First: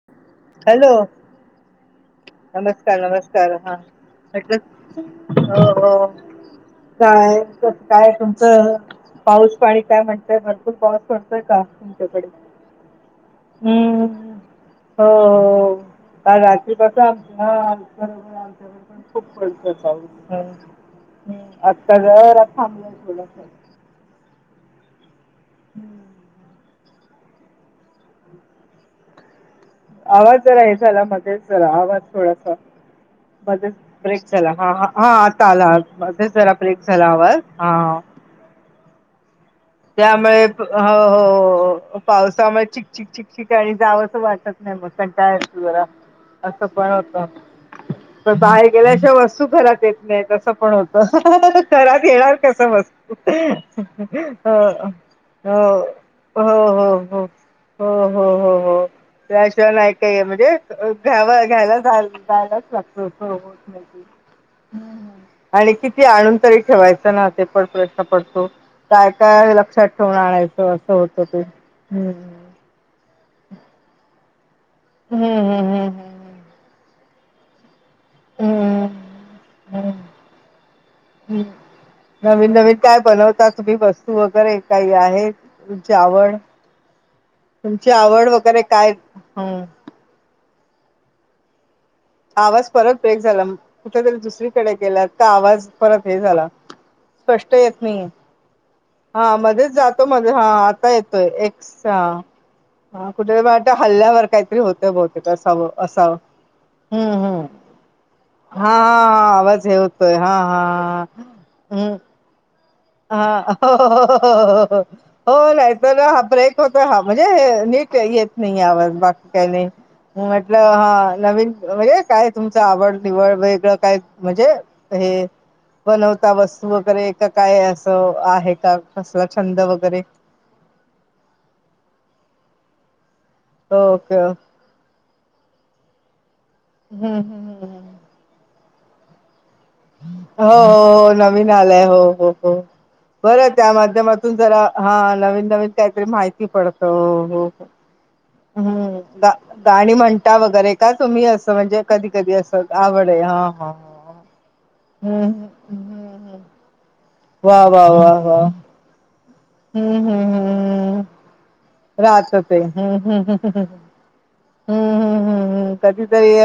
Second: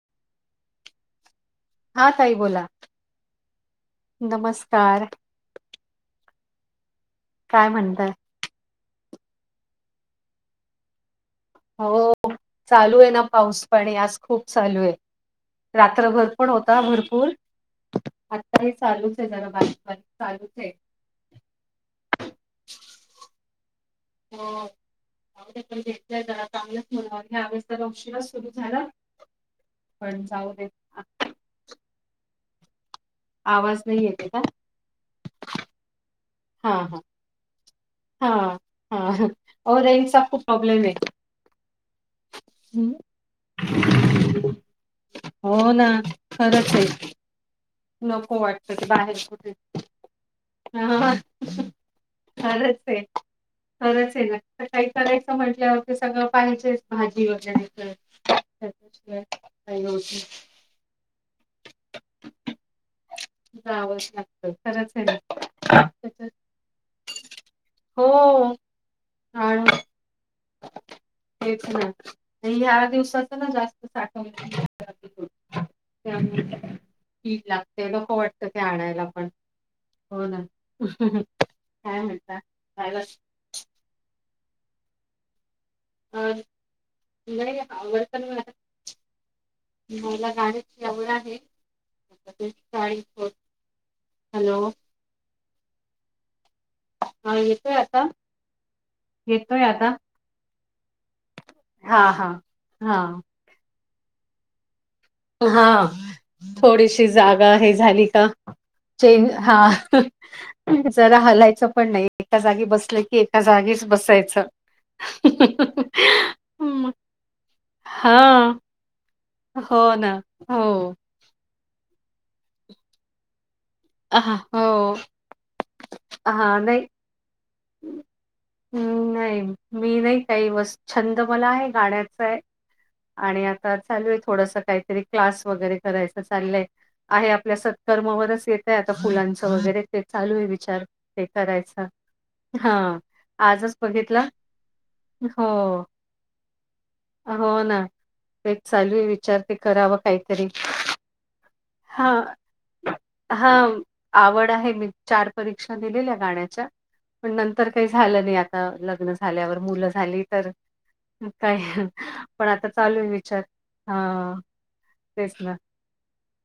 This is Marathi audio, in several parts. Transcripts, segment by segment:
[inaudible] हॅलो! हा ताई बोला. नमस्कार! नमस्कार! हा म नमस्कार. हो हो, काय कस काय तुम च पाऊस पाणी काय म्हणतय भरपूर पाऊस. करतय का हो तुमच्याकडे, चालू आहे ना पाऊस पाणी आज हम्म. खूप चालू आहे. हो रात्रभर काल पण रात्री [unintelligible] होता भरपूर हा आमच्या. आत्ताही चालूच खूप आहे जरा पडत बारीक बारीक चालूच आहे. [unintelligible] आत्ता जरा थांबलाय थोडा. होण [inaudible] [unintelligible] अस्ला उशिरा सुरू झाला. पण आवाज जाऊ जरा दे. हे आ- झाला मध्येच जरा आवाज थोडासा. मध्येच आवाज नाही ब्रेक येते का? झाला हा हा आता आला मध्येच जरा ब्रेक हा हा झाला आवाज, हा. हा हा. अहो रेंजचा खूप त्यामुळे प्रॉब्लेम आहे. हो पावसामुळे हम्म. चिकचिक-चिकचिक आणि जावं असं वाटत नाही मग. कंटाळ येतो हो जरा ना असं खरंच आहे. पण होत. पण नको बाहेर वाटतं ते गेल्या अशा बाहेर वस्तू कुठे घरात येत नाही तसं पण होत हा [unintelligible] घरात येणार कस मस. [inaudible] खरंच हे ना. काही करायचं हो म्हटलं की सगळं पाहिजेच हो हो हो भाजी वगैरे हो हो तर हो त्या. त्याशिवाय नाही काय म्हणजे घ्यावा घ्यायला जायलाच लाग. आवच लागत खरंच आहे ना. आणि किती त्याच्यात आणून तरी ठेवायचं ना ते पण प्रश्न हो पडतो. काय काय आळू लक्षात ठेवून आणायच अस होत ते. हम्म. या दिवसाचं ना जास्त साठवलं हम्म हम हम ह. ती लागते ग [unintelligible] वाटत ते हम्म आणायला पण. हम्म. हो ना, हम्म काय नवीन नवीन [inaudible] [unintelligible] काय बनवता तुम्ही बस तु वगैरे काही आहे. तुमची अ आवड, नाही तुमची आवडतं ना आवड मला वगैरे काय? हम्. मला गाण्याची आवड आहे. आता ते आवाज परत गाणी ब्रेक झाला कुठ तरी हॅलो दुसरीकडे गेलात का आवाज परत हे झाला. हा स्पष्ट येतोय येत आता? नाहीये हा येतोय मध्येच आता जातो मग हा आता येतोय एक्सा हा हा हा कुठे त्या हल्ल्यावर काहीतरी होत बहुतेक हा असावं-असा. थोडीशी जागा हे झाली का, हा हा चेंज आवाज हा हे होतोय हा हा जरा हालाय. पण हम्म. नाही एका जागी बस हा [unintelligible] हो नाही तर हा ब्रेक होतो हम्म हा म्हणजे हे नीट काही हा येत नाही आवाज, बाकी काही नाही, हो ना म्हटलं हो हा नवीन, हे काय तुमच आवड निवड, वेगळं काय? हां, म्हणजे हो हे बनवता हा वस्तू नाही वगैरे, का काय अस आहे का हम्म कसला नाही छंद मी वगैरे? नाही काही वस्, छंद मला आहे गाण्याचा ए आणि आता चालू आहे ओके थोडस काहीतरी क्लास वगैरे करायच चाललंय ए, हम्म आहे आपल्या हम्म हम्म. सत्कर्मावरच येतय आता फुलांचं वगैरे ते चालू आहे हो हो विचार हो ते नवीन करायचा. आलंय हो हो हो हां, बरं. त्या आजच बघितला. माध्यमातून जरा, हा, हो, नवीन नवीन काहीतरी माहिती पडत, हो तेच चालू आहे हम्म, विचार ते गाणी करावं म्हणता काहीतरी. वगैरे का तुम्ही? असं म्हणजे कधी कधी असं आवड हा, आवड आहे, मी हम्म चार हम्म परीक्षा दिलेल्या हम्म. गाण्याच्या. पण वा नंतर वा काही वा झालं नाही वा आता, लग्न झाल्यावर मुलं हम्म झाली तर, काय राहतं पण ते, आता हम्म चालू आहे हम्मम्मम्म विचार. हम्म हां, हम्म हम्म तेच ना. हम्म कधीतरी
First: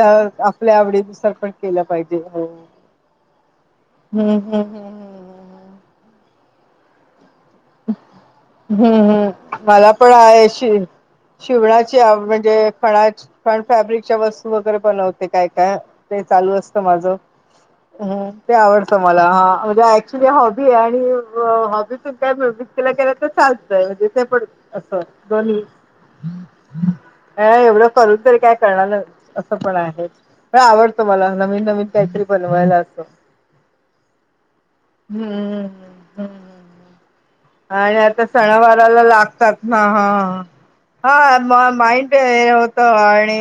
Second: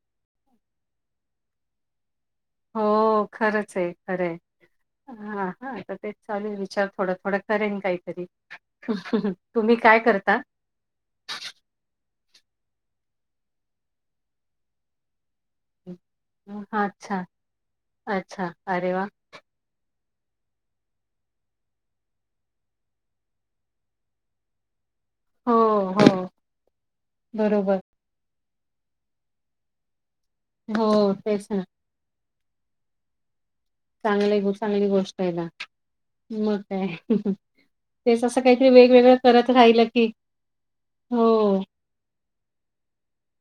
आपल्या आवडीनुसार पण केलं पाहिजे. हो हम्म हो, खरंच ए, खरं ए, हम्म हम्म हम्म हा हा हम्म. आता तेच चालू ए विचार थोडा थोडा करेन काहीतरी, हम्म हम्म तुम्ही मला काय पण करता? आहे शि शिवणाची आव म्हणजे ख खण फॅब्रिकच्या वस्तू वगैरे बनवते ते काय काय, ते चालू असत माझ, अच्छा, अच्छा. ते अरे आवडतं वाह! मला, हा म्हणजे अक्तुअली हॉबी ए आणि हॉबी प काय विकतीला केला तर चालतंय म्हणजे ते पण असं हो, दोन्ही, हो. अ बरोबर. एवढं करून तरी काय करणार ना अस पण आहे, हो आवडतं मला तेच ना नवीन नवीन काहीतरी बनवायला असतो. चांगलं ए ग, चांगली गोष्ट ए ना हम्म हम्म हम्म मग काय? आणि तेच आता असं काहीतरी सणावाराला वेगवेगळं करत लागतात ना, राहिलं की हा हो, हा, म माईंड हे होत आणि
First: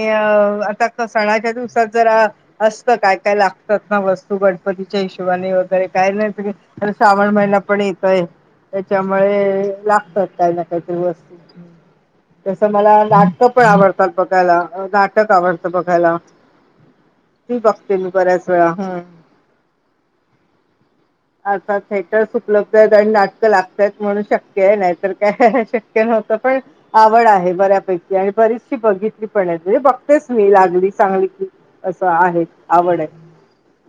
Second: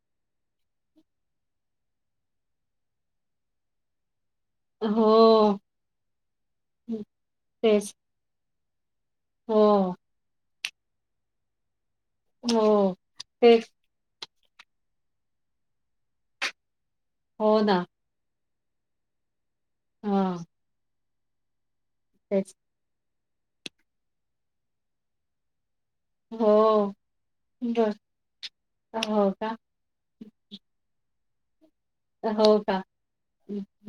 आता सणाच्या दिवसात जरा असत, काय काय लागतात ना वस्तूपण गणपतीच्या हिशोबाने हो वगैरे, काय नाय, श्रावण महिना पण तेच येतोय. त्याच्यामुळे हो, लागतात काही ना काही ते वस्तू तसं हो मला नाटक पण तेच आवडतात बघायला, नाटक आवडतं बघायला. ती हो ना बघते मी बऱ्याच वेळा, हम्म. हम आता थिएटर्स उपलब्ध ए आणि नाटकं लागतयत म्हणून शक्य ए, नाहीतर काय? पण हो आवड आहे बर बऱ्यापैकी आणि बरीचशी बघितली हो पण का? म्हणजे बघ तेच मी लागली चांगली की असं आहे, हो का? आवड ए.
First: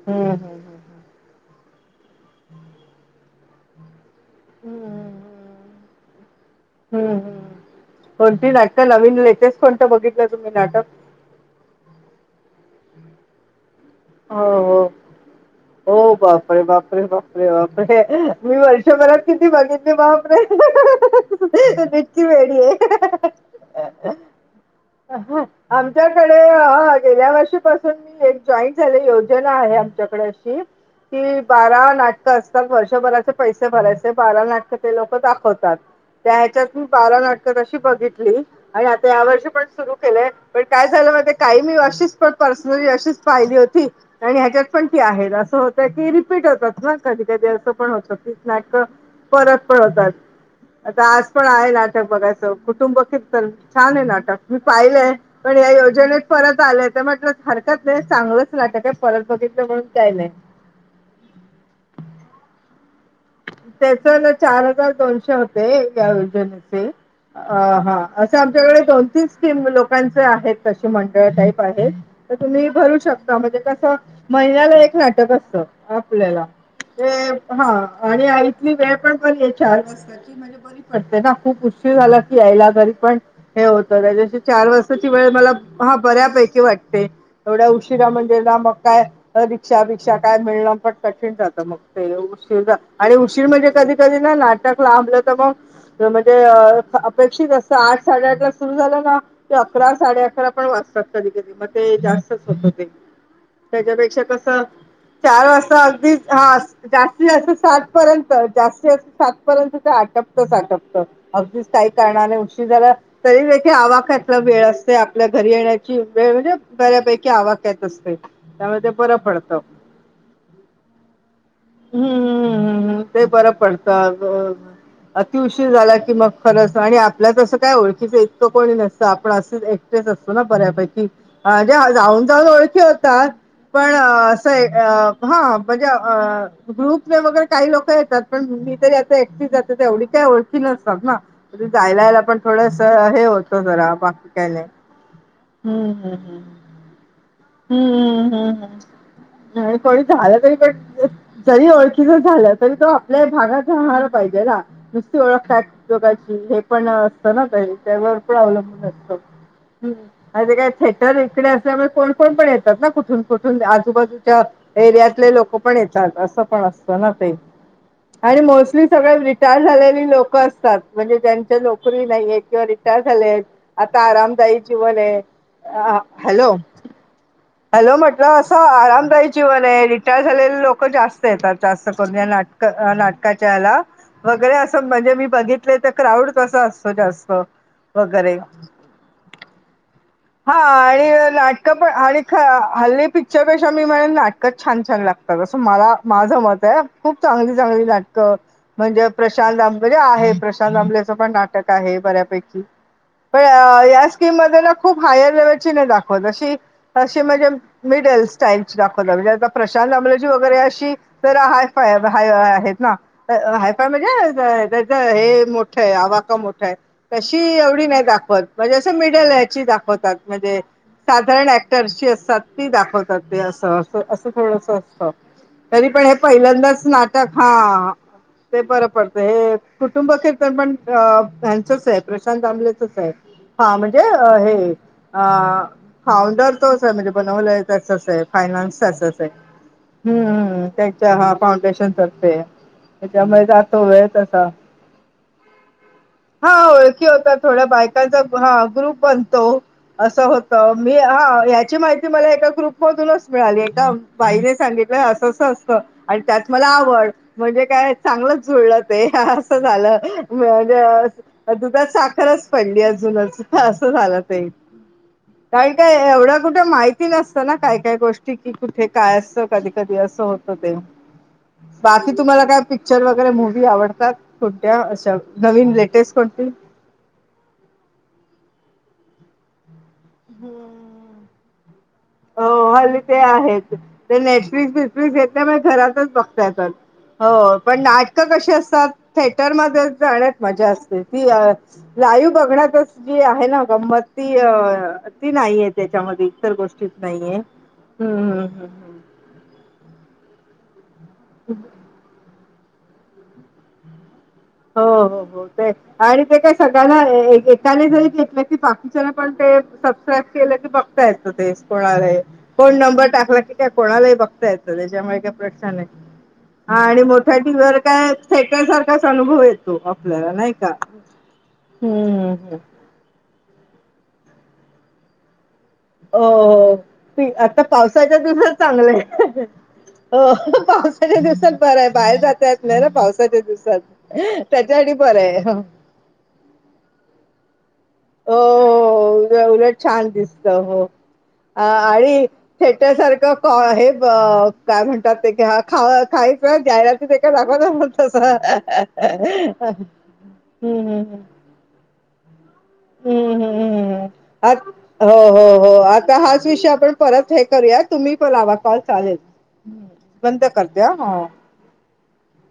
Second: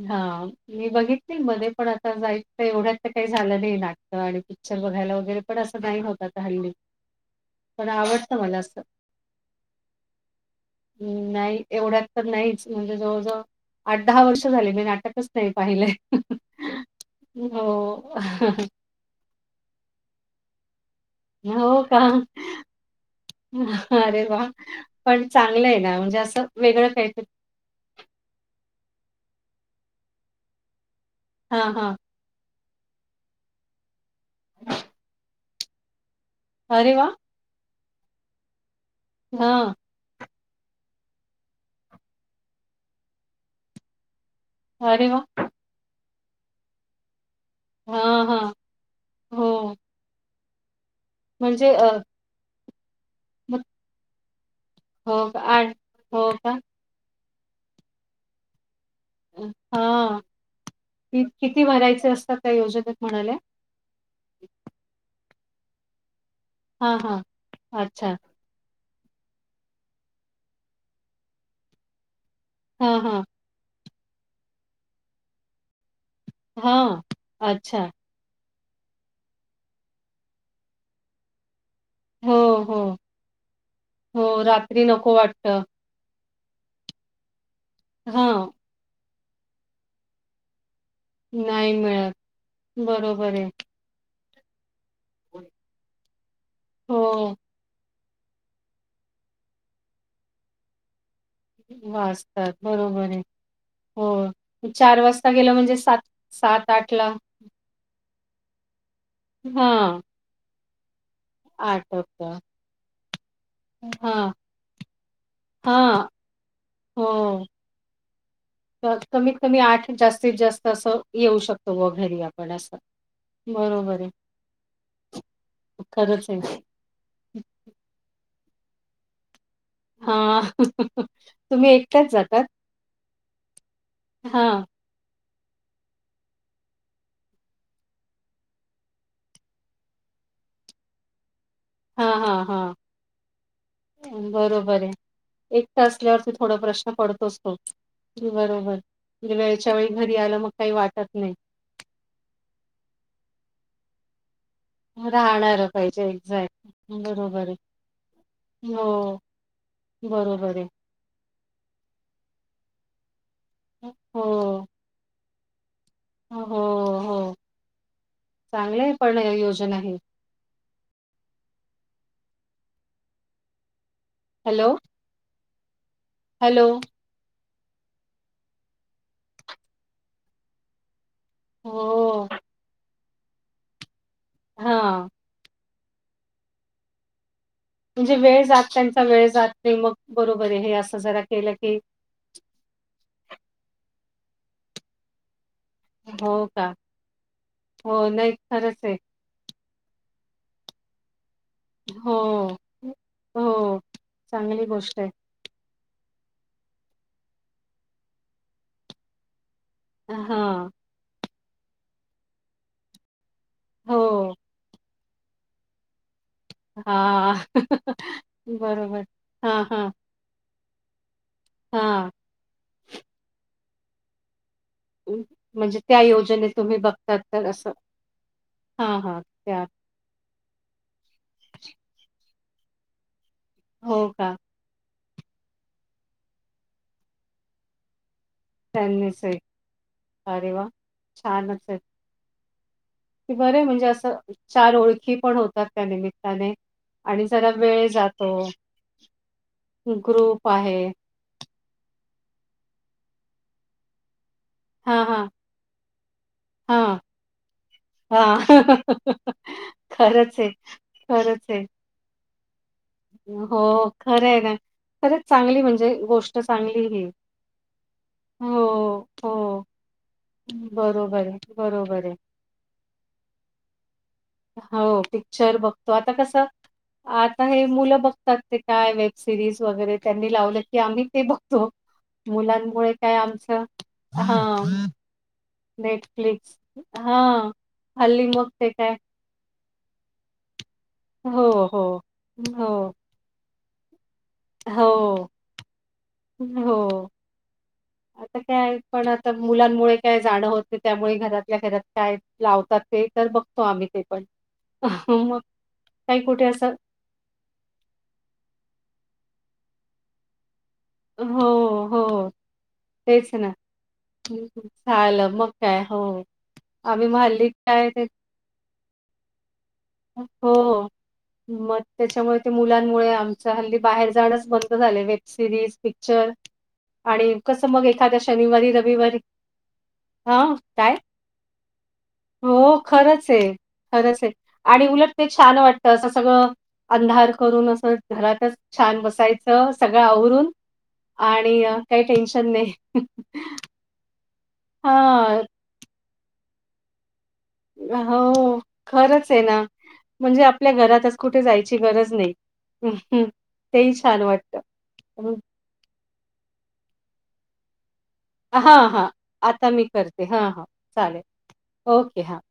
हां मी बघितली मध्ये पण आता जायच एवढ्यात तर काही झालं नाही नाटकं आणि पिक्चर हम्म बघायला वगैरे पण असं नाही होत आता हल्ली. हम्म, हम्, पण आवडतं कोणती मला असं. नाटकं नवीन लेटेस्ट कोणतं बघितलं तुम्ही नाटक? हम्, नाही एवढ्यात तर नाहीच म्हणजे जवळजवळ आठ दहा वर्ष झाली हो मी नाटकच नाही पाहिले, हो हो बापरे हो शमरात किती बघितली बापरे हो का? इतकी वेडी ए. अरे वाह! पण चांगलं आहे ना म्हणजे आमच्याकडे असं वेगळं काहीतरी गेल्या वर्षी पासून एक जॉइंट झालेली योजना आहे आमच्याकडे अशी, की हां, बारा हां. नाट असतात वर्षभराचे पैसे भरायचे, बारा नाटक ते लोक दाखवतात. त्या ह्याच्यात मी अरे वाह! बारा नाटक तशी बघितली आणि आता या वर्षी पण हां. सुरू पण काय झालं माहिती, काही मी अशीच पर्सनली अशीच पाहिली होती आणि ह्याच्या पण ते अरे वाह! आहेत असं होत की रिपीट होतात. कधी कधी असं पण होतं हां, की हां. नाटकं परत हो. पण होतात. आता आज पण आहे म्हणजे अ, नाटक बघायचं कुटुंब कीर्तन मग छान आहे नाटक. मी पाहिलंय हो का? पण या आणि योजनेत हो का? परत आलंय ते म्हटलं हरकत नाही चांगलंच नाटक आहे परत अ, बघितलं म्हणून काही हां. नाही. किती भरायचे असतात त्या योजनेत म्हणाल्या? त्याच ना चार हजार दोनशे होते या योजनेचे हां, हां. आ अच्छा. हां तर आमच्याकडे दोन तीन स्कीम लोकांचे आहेत तशी मंडळ टाईप आहेत. तर तुम्ही भरू हां, हां. शकता म्हणजे कसं महिन्याला एक नाटक असतं. आपल्याला हां. ते हां अच्छा. आणि आ इथली वेळ पण बरी आहे चार वाजताची म्हणजे बरी पडते ना खूप उशी उशीर झाला की हो, यायला हो. घरी पण हे होत हो त्यापेक्षा चार रात्री वाजताची नको वेळ मला वाटत हां बऱ्यापैकी वाटते एवढा उशिरा हा म्हणजे ना मग काय रिक्षा बिक्षा काय मिळणं पण कठीण जातं नाही मग ते मिळत उशीर आणि बरोबर उशीर आहे. कधी कधी ना नाटक लांबल तर मग खरं म्हणजे अ हो अपेक्षित असत आठ साडेआठ ला सुरू झालं ना ते अकरा साडे अकरा पण वाजतात कधी कधी मग ते जास्तच वाचतात होत ते बरोबर आहे त्याच्यापेक्षा कसं हो चार गेलं म्हणजे वाजता सात अगदी हां सात आठ ला जास्ती जास्त सात पर्यंत जास्तीत जास्त हा सातपर्यंत ते आटपतच आटपत. अगदीच आठ काही वाजता कारणाने उशीर झाला तरीदेखील हा आवाक्यातला वेळ असते आपल्या घरी येण्याची हा वेळ म्हणजे बऱ्यापैकी आवाक क्यात असते. त्यामुळे ते तर बरं कमीत पडतं कमी आठ जास्तीत जास्त असं येऊ शकतो व घरी आपण. असं ह ते बरं बरोबर आहे पडतं अतिउशीर झाला की मग खरंच आणि आपल्यात अस काय ओळखीचं इतकं कोणी नसतं आपण असंच एक टेच असतो हा ना बऱ्यापैकी तुम्ही म्हणजे एकट्याच जाऊन जातात जाऊन ओळखी होतात. पण हा अस हां म्हणजे अ ग्रुपने वगैरे काही लोकं येतात पण मी तरी आता एकटी जाते तर एवढी काही ओळखी नसतात ना! तर ते जायला हा ययाला हा पण हा थोडसं हे होतं जरा बाकी काय नाही. बरोबर आहे एकटं हम्म हम्म असल्यावरती हम्म थोडा प्रश्न पडतोच तो हम्म, हम्म हम्म बरोबर. हम्म हम्म. म्हणजे वेळच्या नाही वेळी थोडी घरी झालं आलं मग तरी काही पण वाटत नाही. जरी ओळखीचं झालं तरी तो आपल्या भागात राहणार पाहिजे ना नुसती ओळख काय राहणारं पाहिजे उपयोगाची हे एक्झॅक्ट पण असतं ना बरोबर आहे. काही, त्यावर पण अवलंबून असत. हो, हम्म आता बरोबर काय आहे. फॅ क्टर इकडे असल्यामुळे कोण कोण पण येतात ना कुठून कुठून आजूबाजूच्या हो, एरियातले लोकं पण येतात असं हो, पण अस त ना ते हो. आणि चांगलं मोस्टली आहे पण सगळे रिटायर योजना ही. झालेली लोकं असतात. म्हणजे ज्यांच्या नोकरी नाहीये किंवा रिटायर झाले आहेत आता आरामदायी हॅलो, जीवन आहे. अ हॅलो हॅलो म्हटलं असं आरामदायक जीवन आहे रिटायर झालेले लोकं जास्त येतात असं या हो, नाटकाच्या याला वगैरे असं हां. म्हणजे मी बघित ले ते क्राउड कस असतो जास्त म्हणजे वगैरे वेळ जात त्यांचा वेळ जात नाही मग बरोबर आहे हा हे असं आणि जरा केलं नाटकं की पण आणि हल्ली पिक्चर पेक्षा मी म्हणेन नाटकच छान छान लागत तात तर मला माझं हो मत का? आहे खूप चांगली चांगली हो, नाही नाटकं खरंच आहे. म्हणजे प्रशांत आंबले आहे प्रशांत आंबलेचं पण नाटक आहे हो, बऱ्यापैकी पण हो. या स्कीम मध्ये चांगली ना गोष्ट खूप आहे. हायर लेव्हलची नाही दाख वत अशी अशी म्हणजे मिडल स्टाईल ची दाखवतात म्हणजे आता प्रशांत आंबलेची वगैरे हां, अशी तर हाय फाय हाय आहेत ना. हायफाय हो. म्हणजे त्याच हे मोठं आहे आवाका मोठ आहेत हां. तशी एवढी नाही दाखवत म्हणजे असं बरोबर. मिडल हेची हां, हां. दाखवतात म्हणजे साधारण ऍक्टर्स ची हां, असतात ती दाखवतात ते अस अस असं थोडस म्हणजे तरी त्या पण हे योजनेत तुम्ही पहिल्यांदाच बघतात नाटक तर असं हां ते बरं हां, हां, पडतं हे त्या कुटुंब कीर्तन पण ह्यांचच आहे प्रशांत आंबलेचच आहे. हां म्हणजे हो का? हे अ फाउंडर तोच आहे म्हणजे बनवलाय तसंच आहे फायनान्स असच आहे अरे वाह! त्यांच्या हां छानच आहे. फाउंडेशन तर्फे आहे ते त्याच्यामुळे बरं आहे जातो म्हणजे वेळ असं तसा, ओळखी पण होतात त्या निमित्ताने हां ओळखी आणि होताात जरा थोड्या वेळ बायकां च जातो. हां ग्रुप बनतो असं ग्रुप होत. आहे. मी हां याची माहिती मला एका ग्रुपमधूनच मिळाली एका बाईने सांगितलंय हां, हां, असं असं असतं. आणि त्यात मला हां, आवड म्हणजे काय हां. चांगलंच जुळलं ते असं झालं खरंच आहे, म्हणजे खरंच मग आहे. दुधात साखरच पडली. अजूनच हो, असं झालं खरं आहे ते ना. खरंच चांगली काही म्हणजे काय एवढं गोष्ट कुठे चांगली ही. माहिती नसतं ना काय काय गोष्टी, की कुठे हो, काय हो. असतं कधी कधी असं होत ते बरोबर बरोबर आहे. मला काय पिक्चर वगैरे मूवी आवडतात कोणत्या हो, अशा पिक्चर नवीन बघतो. आता लेटेस्ट कसं कोणती? आता हे मुलं बघतात ते काय वेब सिरीज वगैरे त्यांनी लावलं की आम्ही हम्म ते बघतो. हो मुलांमुळे हल्ली काय ते आमचं आहेत ते हा नेटफ्लिक्स बीटफ्लिक्स येत त्यामुळे घरातच बघता नेटफ्लिक्स येतात, हा. हो पण हल्ली नाटकं मग कशी ते असतात? काय थेटर मध्ये जाण्यात मजा असते ती हो, हो, लाईव्ह हो, बघण्यातच जी आहे ना गंमत ती अ हो. ती नाहीये त्याच्यामध्ये इतर गोष्टीत हो. नाहीये हम्म हम्म हम्म हम्म तर मुलांमुळे काय जाणं होतं नाही त्यामुळे घरातल्या घरात काय लावतात ते तर बघतो आम्ही ते पण हो हो मग हो ते काही आणि ते कुठे काय असं सगळ्यांना एक एक त्याने जरी घेतलं की बाकीच्याना पण ते सबस्क्राईब केलं क बघता येतं हो, तेच कोणालाही हो. फोन नंबर तेच टाकला ना की काय कोणालाही हं, बघता हं. येतं त्याच्यामुळे झालं काय मग प्रश्न नाही. हो हां आणि आम्ही मग मोठ्या हल्ली टीव्हीवर ते काय थिएटर सारखंच अनुभव येतो आपल्याला नाही का हो. मग हम्म त्याच्यामुळे ते हम्म मुलांमुळे आमच हल्ली बाहेर जाणच बंद झालंय वेबसिरीज हो हो ती आता पावसाच्या एखाद्या दिवसात शनिवारी चांगलं रविवारी आहे. हो हा काय पावसाच्या दिवसात बरं आहे बाहेर जाता येत हो नाही ना खरंच पावसाच्या आहे दिवसात त्याच्यासाठी बरं आहे. तर अस सगळं अंधार करून असं घरातच छान बसायचं उलट सगळं छान दिसत आवरून हो आणि काही आणि टेन्शन नाही. अ काय म्हणतात ते हा खा-खायच जाया ते एका दाखवतात तसं हो खरंच आहे ना हम्म हम्म हम्म. ची गरज नाही हम्म तेही हम्म छान आ वाटतं. हो हो हो आता हाच विषय आपण परत हे करूयात. तुम्ही तो कॉल लावा हां, हां. चालेल, आता मी हम. करते. बंद हां, हां. करते चालेल. हां. ओके, हा.